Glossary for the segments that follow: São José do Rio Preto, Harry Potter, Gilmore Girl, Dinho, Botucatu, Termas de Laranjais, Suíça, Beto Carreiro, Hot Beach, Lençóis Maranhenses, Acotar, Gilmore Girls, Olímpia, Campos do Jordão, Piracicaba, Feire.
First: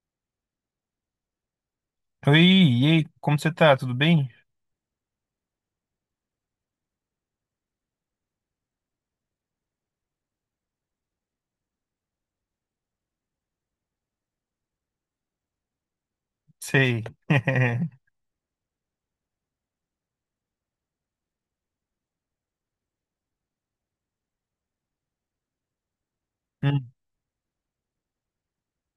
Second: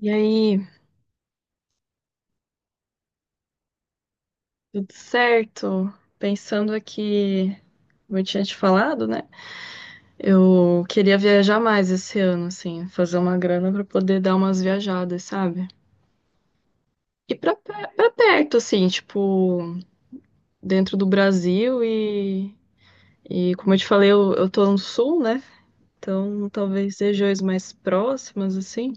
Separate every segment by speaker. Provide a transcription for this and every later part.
Speaker 1: E aí,
Speaker 2: Oi, e aí, como você tá? Tudo bem?
Speaker 1: tudo certo? Pensando aqui, como eu tinha te falado, né? Eu queria viajar mais esse ano, assim, fazer uma grana pra poder dar umas viajadas, sabe?
Speaker 2: Sei.
Speaker 1: E pra perto, assim, tipo, dentro do Brasil e como eu te falei, eu tô no sul, né? Então,
Speaker 2: Hum.
Speaker 1: talvez regiões mais próximas, assim.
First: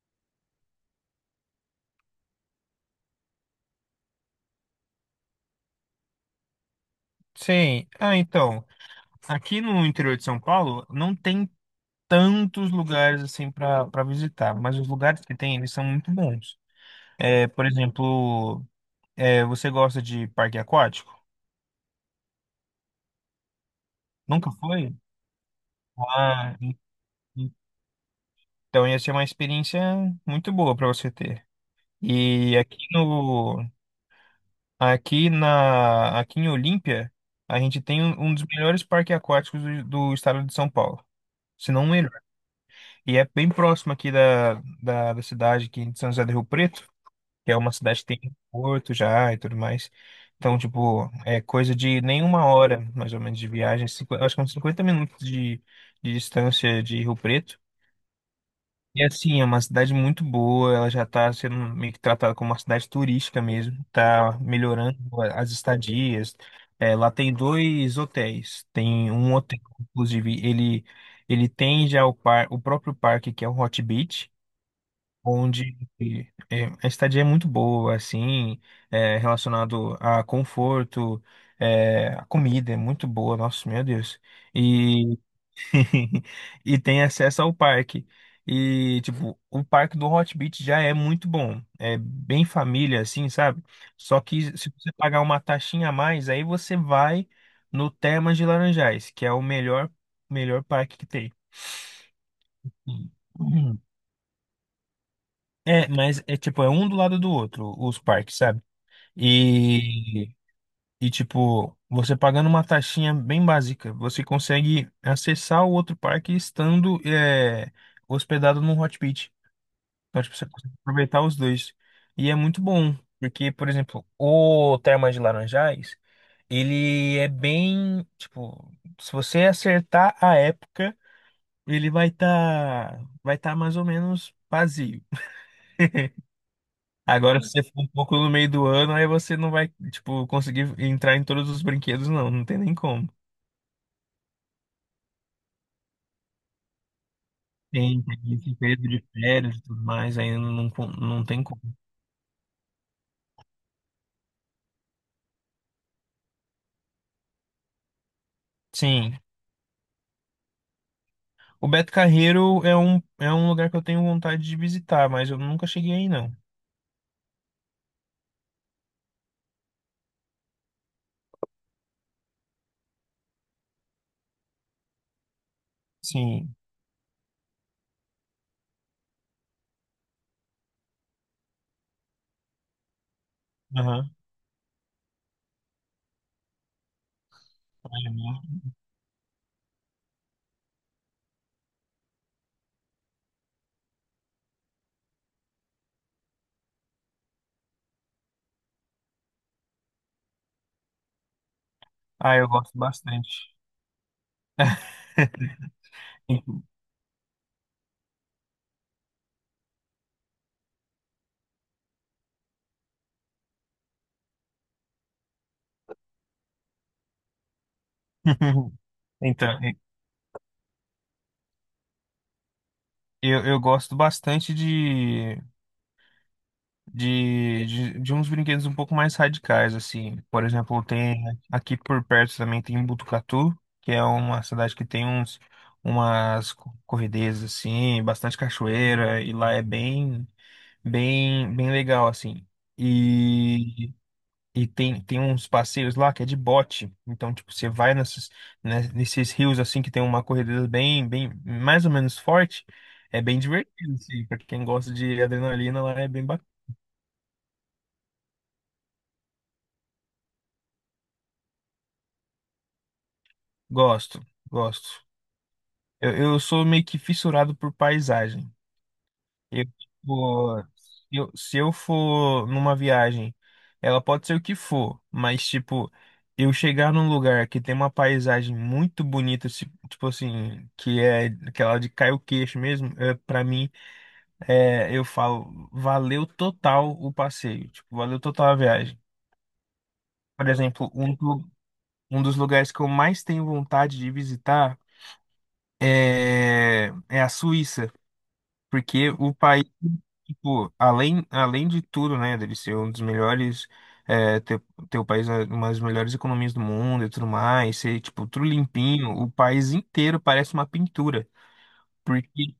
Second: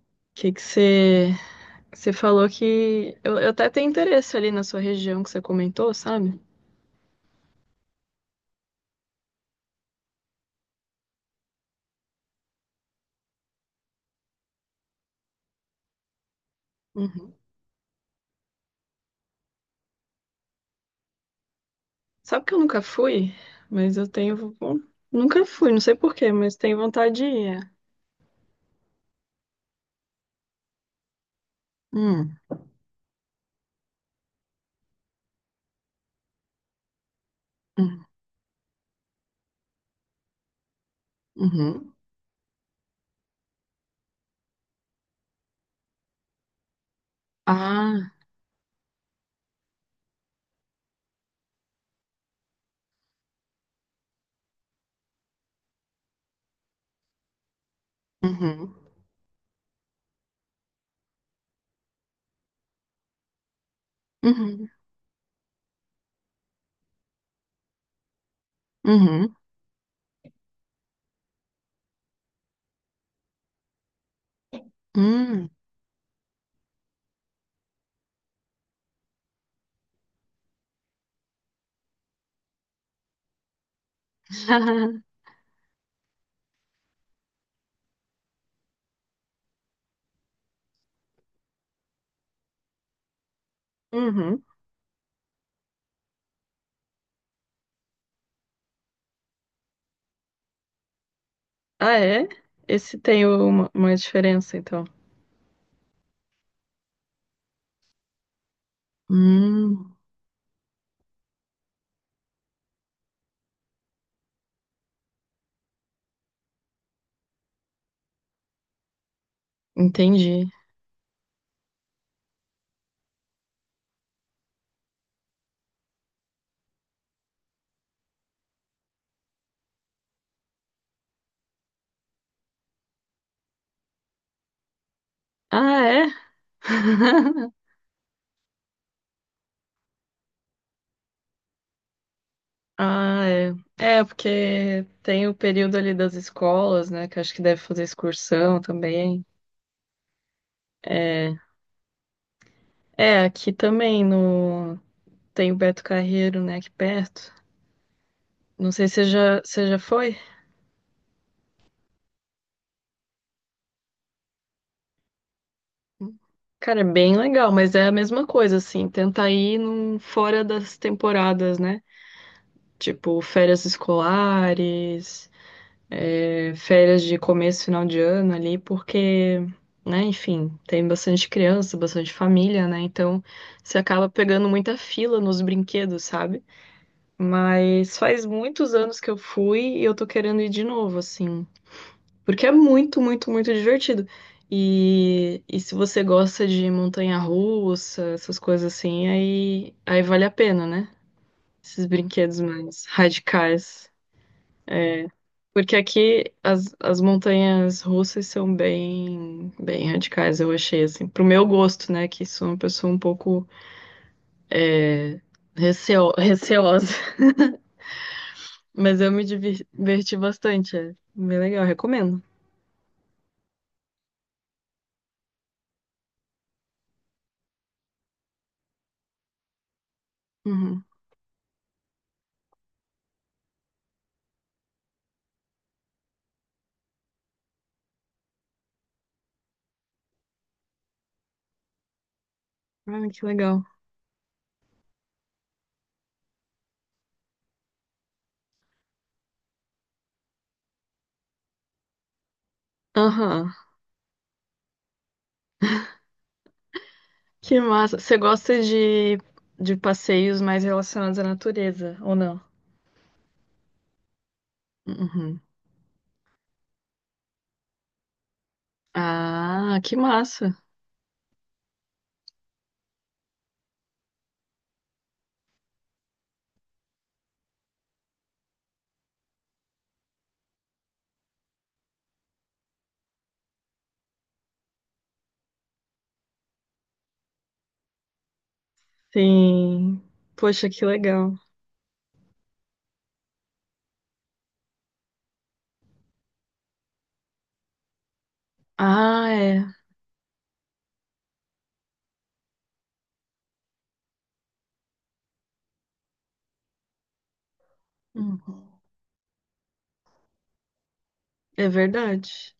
Speaker 1: O que que você, você falou que eu até tenho interesse ali na sua região que você comentou, sabe?
Speaker 2: Sei. Ah, então, aqui no interior de São Paulo não tem tantos lugares assim para visitar, mas os lugares que tem, eles são muito bons.
Speaker 1: Uhum.
Speaker 2: É, por exemplo, é, você gosta de parque aquático?
Speaker 1: Sabe que eu nunca fui? Mas eu tenho.
Speaker 2: Nunca foi?
Speaker 1: Nunca fui, não sei por quê, mas
Speaker 2: Ah, en-
Speaker 1: tenho vontade de ir.
Speaker 2: então ia ser uma experiência muito boa para você ter.
Speaker 1: Hum,
Speaker 2: E aqui no Aqui na, aqui em Olímpia, a gente tem
Speaker 1: hum,
Speaker 2: um dos melhores parques aquáticos do estado de São Paulo, se não o
Speaker 1: uhum.
Speaker 2: melhor. E é bem próximo aqui da cidade aqui de São José do Rio Preto, que é uma cidade que
Speaker 1: Ah,
Speaker 2: tem porto já e tudo mais. Então, tipo, é coisa de nenhuma hora, mais ou menos, de viagem, acho que uns 50 minutos de distância de Rio Preto.
Speaker 1: uhum,
Speaker 2: E assim, é uma cidade muito boa, ela já está sendo meio que tratada como uma cidade turística mesmo, está
Speaker 1: uhum,
Speaker 2: melhorando as estadias. É, lá tem dois hotéis, tem um
Speaker 1: uhum,
Speaker 2: hotel, inclusive, ele tem já o próprio parque, que é o Hot Beach,
Speaker 1: hum.
Speaker 2: onde é, a estadia é muito boa, assim, é, relacionado a conforto, é, a comida é muito boa, nossa, meu Deus. E tem acesso ao parque. E, tipo, o parque do Hot Beach já é muito bom. É bem família, assim, sabe? Só
Speaker 1: Uhum.
Speaker 2: que se você pagar uma taxinha a mais, aí você vai no Termas de Laranjais, que é o melhor, melhor parque que tem.
Speaker 1: Ah, é? Esse tem
Speaker 2: Uhum.
Speaker 1: uma diferença, então.
Speaker 2: É, mas é tipo, é um do lado do outro, os parques, sabe?
Speaker 1: Hum,
Speaker 2: E E, tipo, você pagando uma taxinha bem básica, você consegue acessar o outro parque estando é, hospedado num hot pit. Então, tipo, você
Speaker 1: entendi.
Speaker 2: consegue aproveitar os dois. E é muito bom, porque, por exemplo, o Termas de Laranjais, ele é bem, tipo, se você acertar a época, ele vai tá mais ou menos vazio.
Speaker 1: Ah, é?
Speaker 2: Agora, se você for um pouco no meio do ano, aí você não vai, tipo, conseguir entrar em todos os brinquedos, não. Não tem nem como.
Speaker 1: Ah, é. É, porque tem o período ali das escolas, né? Que acho que deve fazer
Speaker 2: Tem esse
Speaker 1: excursão
Speaker 2: período de
Speaker 1: também.
Speaker 2: férias e tudo mais, ainda não, não
Speaker 1: É,
Speaker 2: tem como.
Speaker 1: é aqui também no. Tem o Beto Carreiro, né, aqui perto. Não sei se
Speaker 2: Sim.
Speaker 1: você já foi.
Speaker 2: O Beto Carreiro é um lugar que eu tenho vontade de visitar, mas eu nunca cheguei aí, não.
Speaker 1: Cara, é bem legal, mas é a mesma coisa, assim. Tenta ir num, fora das temporadas, né? Tipo, férias escolares, é,
Speaker 2: Sim.
Speaker 1: férias de começo, final de ano ali, porque, né, enfim, tem bastante criança, bastante família, né? Então, você acaba
Speaker 2: Aham.
Speaker 1: pegando muita fila nos brinquedos, sabe? Mas faz muitos anos que eu fui e eu tô querendo ir de novo, assim. Porque é muito, muito, muito divertido. E se você gosta de montanha-russa, essas coisas assim, aí vale a pena, né? Esses
Speaker 2: Ah,
Speaker 1: brinquedos
Speaker 2: eu gosto
Speaker 1: mais
Speaker 2: bastante.
Speaker 1: radicais. Porque aqui as montanhas russas são bem, bem radicais, eu achei, assim. Pro meu gosto, né? Que sou uma pessoa um pouco receosa. Mas eu
Speaker 2: Então,
Speaker 1: diverti bastante. É bem legal, recomendo.
Speaker 2: eu gosto bastante de, de uns brinquedos um pouco mais radicais, assim. Por exemplo,
Speaker 1: Uhum.
Speaker 2: tem aqui por perto também tem Botucatu, que é uma cidade que tem uns umas corredezas assim, bastante cachoeira e lá é bem legal assim.
Speaker 1: Ah, que legal.
Speaker 2: E E tem uns passeios lá que é de bote. Então, tipo, você vai nesses, né, nesses rios assim que tem uma corredeza bem, mais ou menos forte. É bem
Speaker 1: Aham.
Speaker 2: divertido, assim, pra quem gosta de adrenalina lá é bem.
Speaker 1: Que massa. Você gosta de passeios mais relacionados à natureza, ou não?
Speaker 2: Gosto, gosto.
Speaker 1: Uhum.
Speaker 2: Eu sou meio que fissurado por paisagem. Eu,
Speaker 1: Ah, que massa.
Speaker 2: tipo, se eu for numa viagem, ela pode ser o que for, mas, tipo, eu chegar num lugar que tem uma paisagem muito bonita, tipo assim, que é aquela de cair o queixo mesmo, é, pra mim, é, eu falo, valeu total o passeio, tipo, valeu total a viagem.
Speaker 1: Sim.
Speaker 2: Por
Speaker 1: Poxa, que
Speaker 2: exemplo, um,
Speaker 1: legal.
Speaker 2: do- um dos lugares que eu mais tenho vontade de visitar é a Suíça. Porque
Speaker 1: Ah,
Speaker 2: o
Speaker 1: é.
Speaker 2: país, tipo, além de tudo, né, dele ser um dos melhores, é, ter o país, né, uma das melhores economias do mundo e tudo mais, ser, tipo, tudo
Speaker 1: Uhum.
Speaker 2: limpinho, o país inteiro parece uma pintura.
Speaker 1: É verdade.
Speaker 2: Porque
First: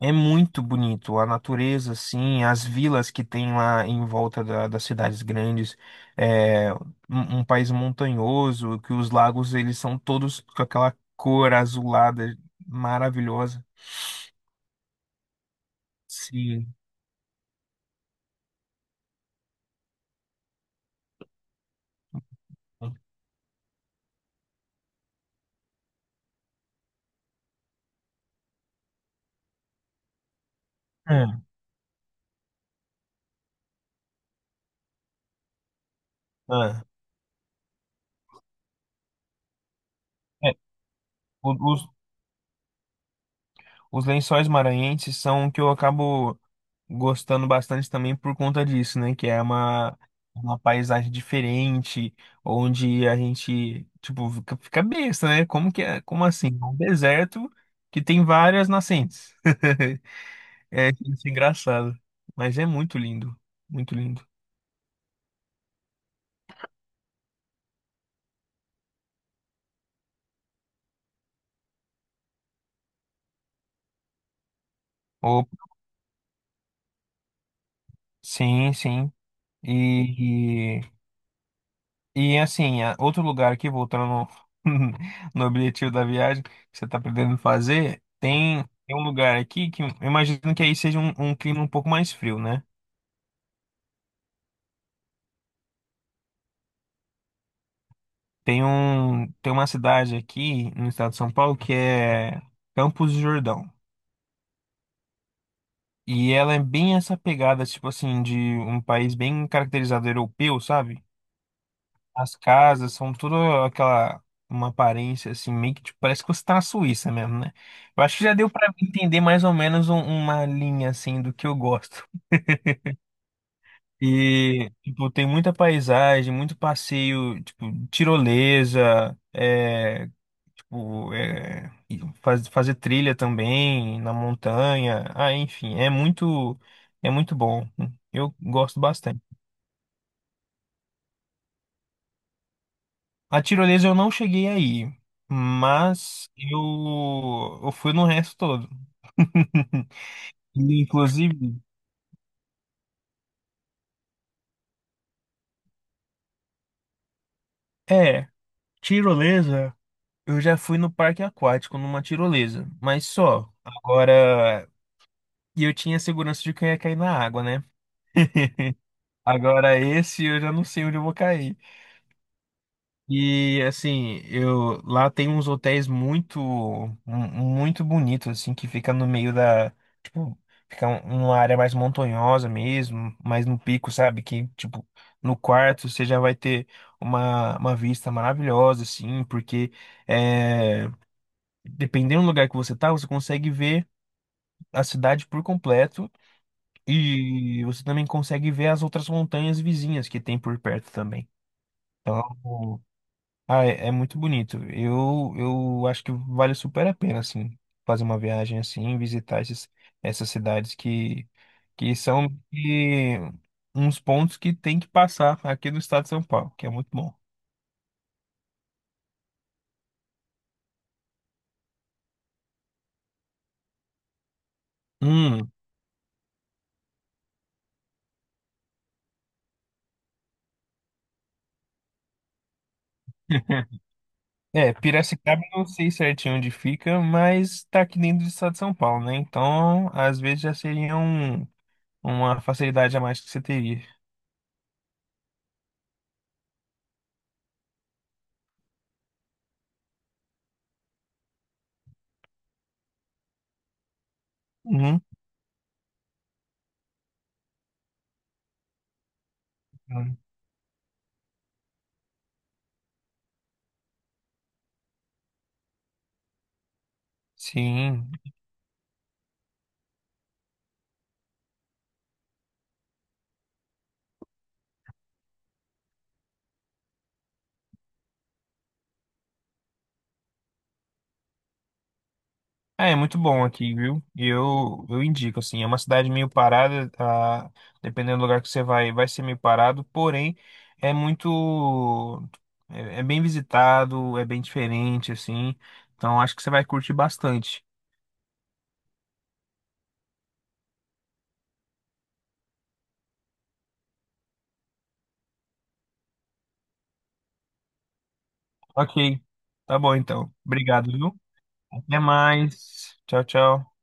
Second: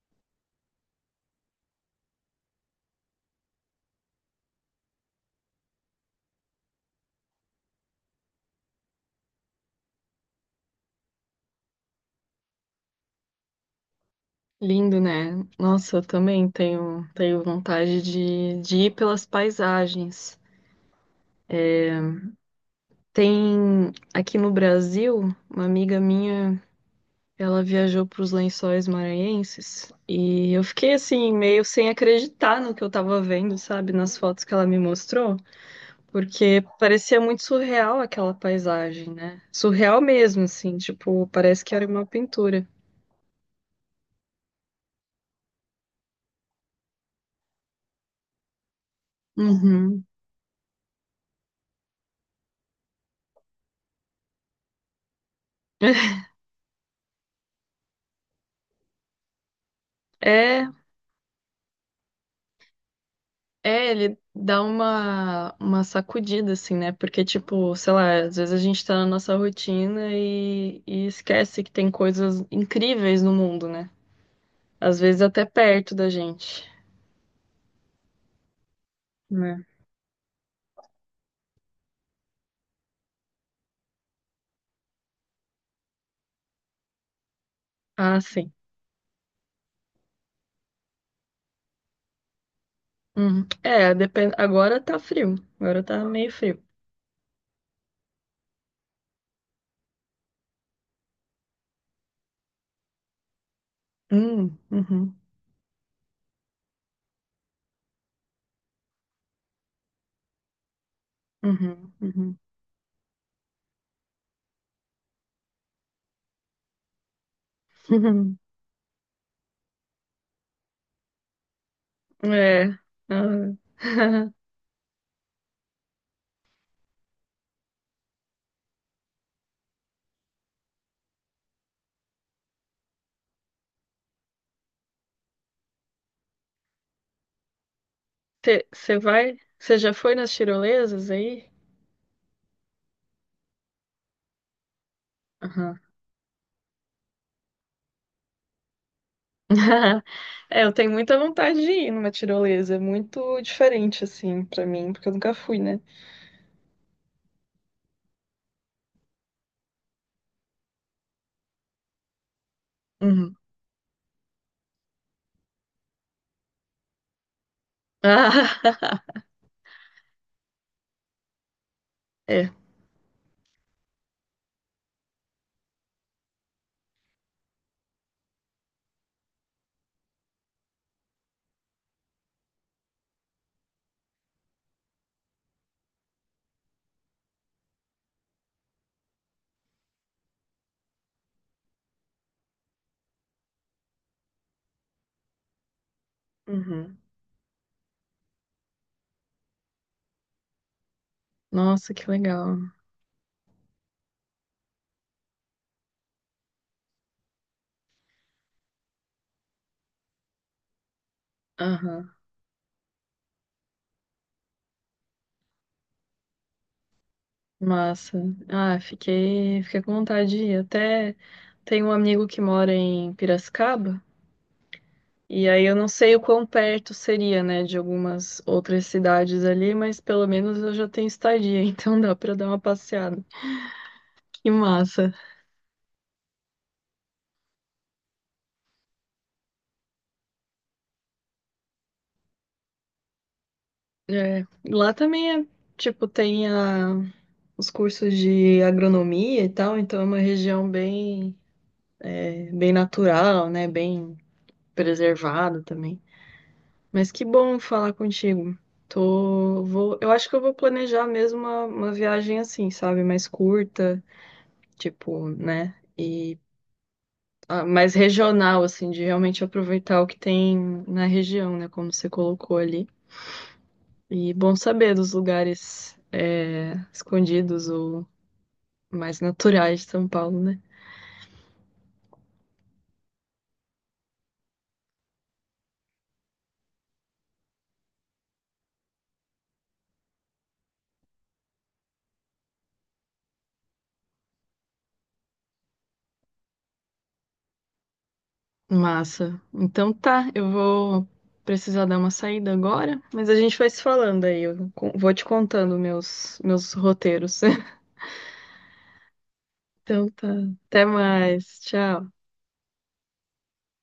Speaker 2: é muito bonito, a natureza, assim, as vilas que tem lá em volta das cidades grandes, é um, um país montanhoso, que os lagos, eles são todos com aquela cor azulada maravilhosa.
Speaker 1: Lindo, né? Nossa, eu também
Speaker 2: Sim.
Speaker 1: tenho vontade de ir pelas paisagens. Tem aqui no Brasil uma amiga minha. Ela viajou para os Lençóis Maranhenses e eu fiquei assim
Speaker 2: Ah,
Speaker 1: meio sem acreditar no que eu tava vendo, sabe, nas fotos que ela me mostrou, porque
Speaker 2: ah.
Speaker 1: parecia muito surreal aquela paisagem, né? Surreal mesmo, assim, tipo,
Speaker 2: O-
Speaker 1: parece que
Speaker 2: Os,
Speaker 1: era uma pintura.
Speaker 2: os Lençóis Maranhenses são o que eu acabo gostando bastante também por conta disso, né? Que é
Speaker 1: Uhum.
Speaker 2: uma paisagem diferente, onde a gente, tipo, fica besta, né? Como que é? Como assim? É um deserto que tem várias nascentes.
Speaker 1: É,
Speaker 2: É, isso é engraçado. Mas é muito lindo.
Speaker 1: é,
Speaker 2: Muito
Speaker 1: ele
Speaker 2: lindo.
Speaker 1: dá uma sacudida, assim, né? Porque, tipo, sei lá, às vezes a gente tá na nossa rotina e esquece que tem coisas incríveis no mundo, né? Às vezes até
Speaker 2: Oh,
Speaker 1: perto da gente.
Speaker 2: sim, sim.
Speaker 1: Né?
Speaker 2: E, E assim, outro lugar aqui, voltando no, no objetivo da viagem que você está pretendendo fazer,
Speaker 1: Ah, sim.
Speaker 2: tem um lugar aqui que eu imagino que aí seja um, um clima um pouco mais frio, né?
Speaker 1: Uhum. É, depende. Agora tá frio. Agora tá meio frio.
Speaker 2: Tem uma cidade aqui no estado de São Paulo que é Campos do Jordão.
Speaker 1: Hum, uhum,
Speaker 2: E ela é bem essa pegada, tipo assim, de um país bem caracterizado europeu, sabe?
Speaker 1: uhum,
Speaker 2: As
Speaker 1: uhum.
Speaker 2: casas são tudo aquela uma aparência assim, meio que tipo, parece que você tá na Suíça mesmo, né? Eu acho que já deu pra entender mais ou menos uma linha assim do que eu gosto.
Speaker 1: É.
Speaker 2: E tipo, tem muita paisagem, muito passeio, tipo, tirolesa, é, tipo, é, e fazer trilha também na montanha. Ah, enfim, é muito bom. Eu gosto
Speaker 1: Você
Speaker 2: bastante.
Speaker 1: vai? Você já foi nas tirolesas aí?
Speaker 2: A tirolesa eu não cheguei aí,
Speaker 1: Aham.
Speaker 2: mas eu fui no resto todo.
Speaker 1: É, eu tenho muita
Speaker 2: Inclusive,
Speaker 1: vontade de ir numa tirolesa. É muito diferente, assim, pra mim, porque eu nunca fui, né?
Speaker 2: é, tirolesa, eu já fui no parque aquático numa tirolesa, mas
Speaker 1: Uhum.
Speaker 2: só. Agora, e eu tinha segurança de que eu ia cair na água, né?
Speaker 1: Ah,
Speaker 2: Agora esse eu já não sei onde eu vou cair.
Speaker 1: é.
Speaker 2: E assim, eu lá tem uns hotéis muito bonitos assim que fica no meio da, tipo, fica numa área mais montanhosa mesmo, mais no pico, sabe? Que tipo, no quarto você já vai ter uma vista maravilhosa assim, porque é, dependendo do lugar que você tá, você consegue ver a cidade por completo
Speaker 1: Uhum.
Speaker 2: e você também consegue ver as outras montanhas vizinhas que tem por perto também.
Speaker 1: Nossa, que legal.
Speaker 2: Então, ah, é, é muito bonito. Eu acho que vale super a pena, assim, fazer uma viagem assim, visitar esses, essas cidades que
Speaker 1: Aham.
Speaker 2: são que, uns pontos que tem que passar aqui no estado de São Paulo, que é muito bom.
Speaker 1: Massa. Ah, fiquei com vontade de ir. Até tem um amigo que mora em Piracicaba, e
Speaker 2: Hum.
Speaker 1: aí eu não sei o quão perto seria, né, de algumas outras cidades ali, mas pelo menos eu já tenho estadia, então dá pra dar uma passeada. Que
Speaker 2: É,
Speaker 1: massa.
Speaker 2: Piracicaba eu não sei certinho onde fica, mas tá aqui dentro do estado de São Paulo, né? Então, às vezes já seria uma facilidade a mais que você teria.
Speaker 1: É, lá também é, tipo, tem a, os cursos de agronomia e tal, então é uma região bem, é, bem natural, né, bem
Speaker 2: Uhum.
Speaker 1: preservada também. Mas que bom falar contigo. Eu acho que eu vou planejar mesmo uma viagem assim, sabe? Mais curta, tipo, né? E ah, mais
Speaker 2: Sim.
Speaker 1: regional, assim, de realmente aproveitar o que tem na região, né? Como você colocou ali. E bom saber dos lugares é, escondidos ou mais naturais de São Paulo, né?
Speaker 2: É muito bom aqui, viu? E eu indico, assim, é uma cidade meio parada, ah, dependendo do lugar que você vai, vai ser meio parado, porém é muito, é bem visitado, é bem diferente, assim, então acho que você vai curtir bastante.
Speaker 1: Massa. Então tá, eu vou precisar dar uma saída agora, mas a gente vai se falando aí. Vou te contando meus roteiros.
Speaker 2: Ok, tá bom
Speaker 1: Então tá.
Speaker 2: então.
Speaker 1: Até
Speaker 2: Obrigado, viu?
Speaker 1: mais.
Speaker 2: Até
Speaker 1: Tchau.
Speaker 2: mais. Tchau, tchau.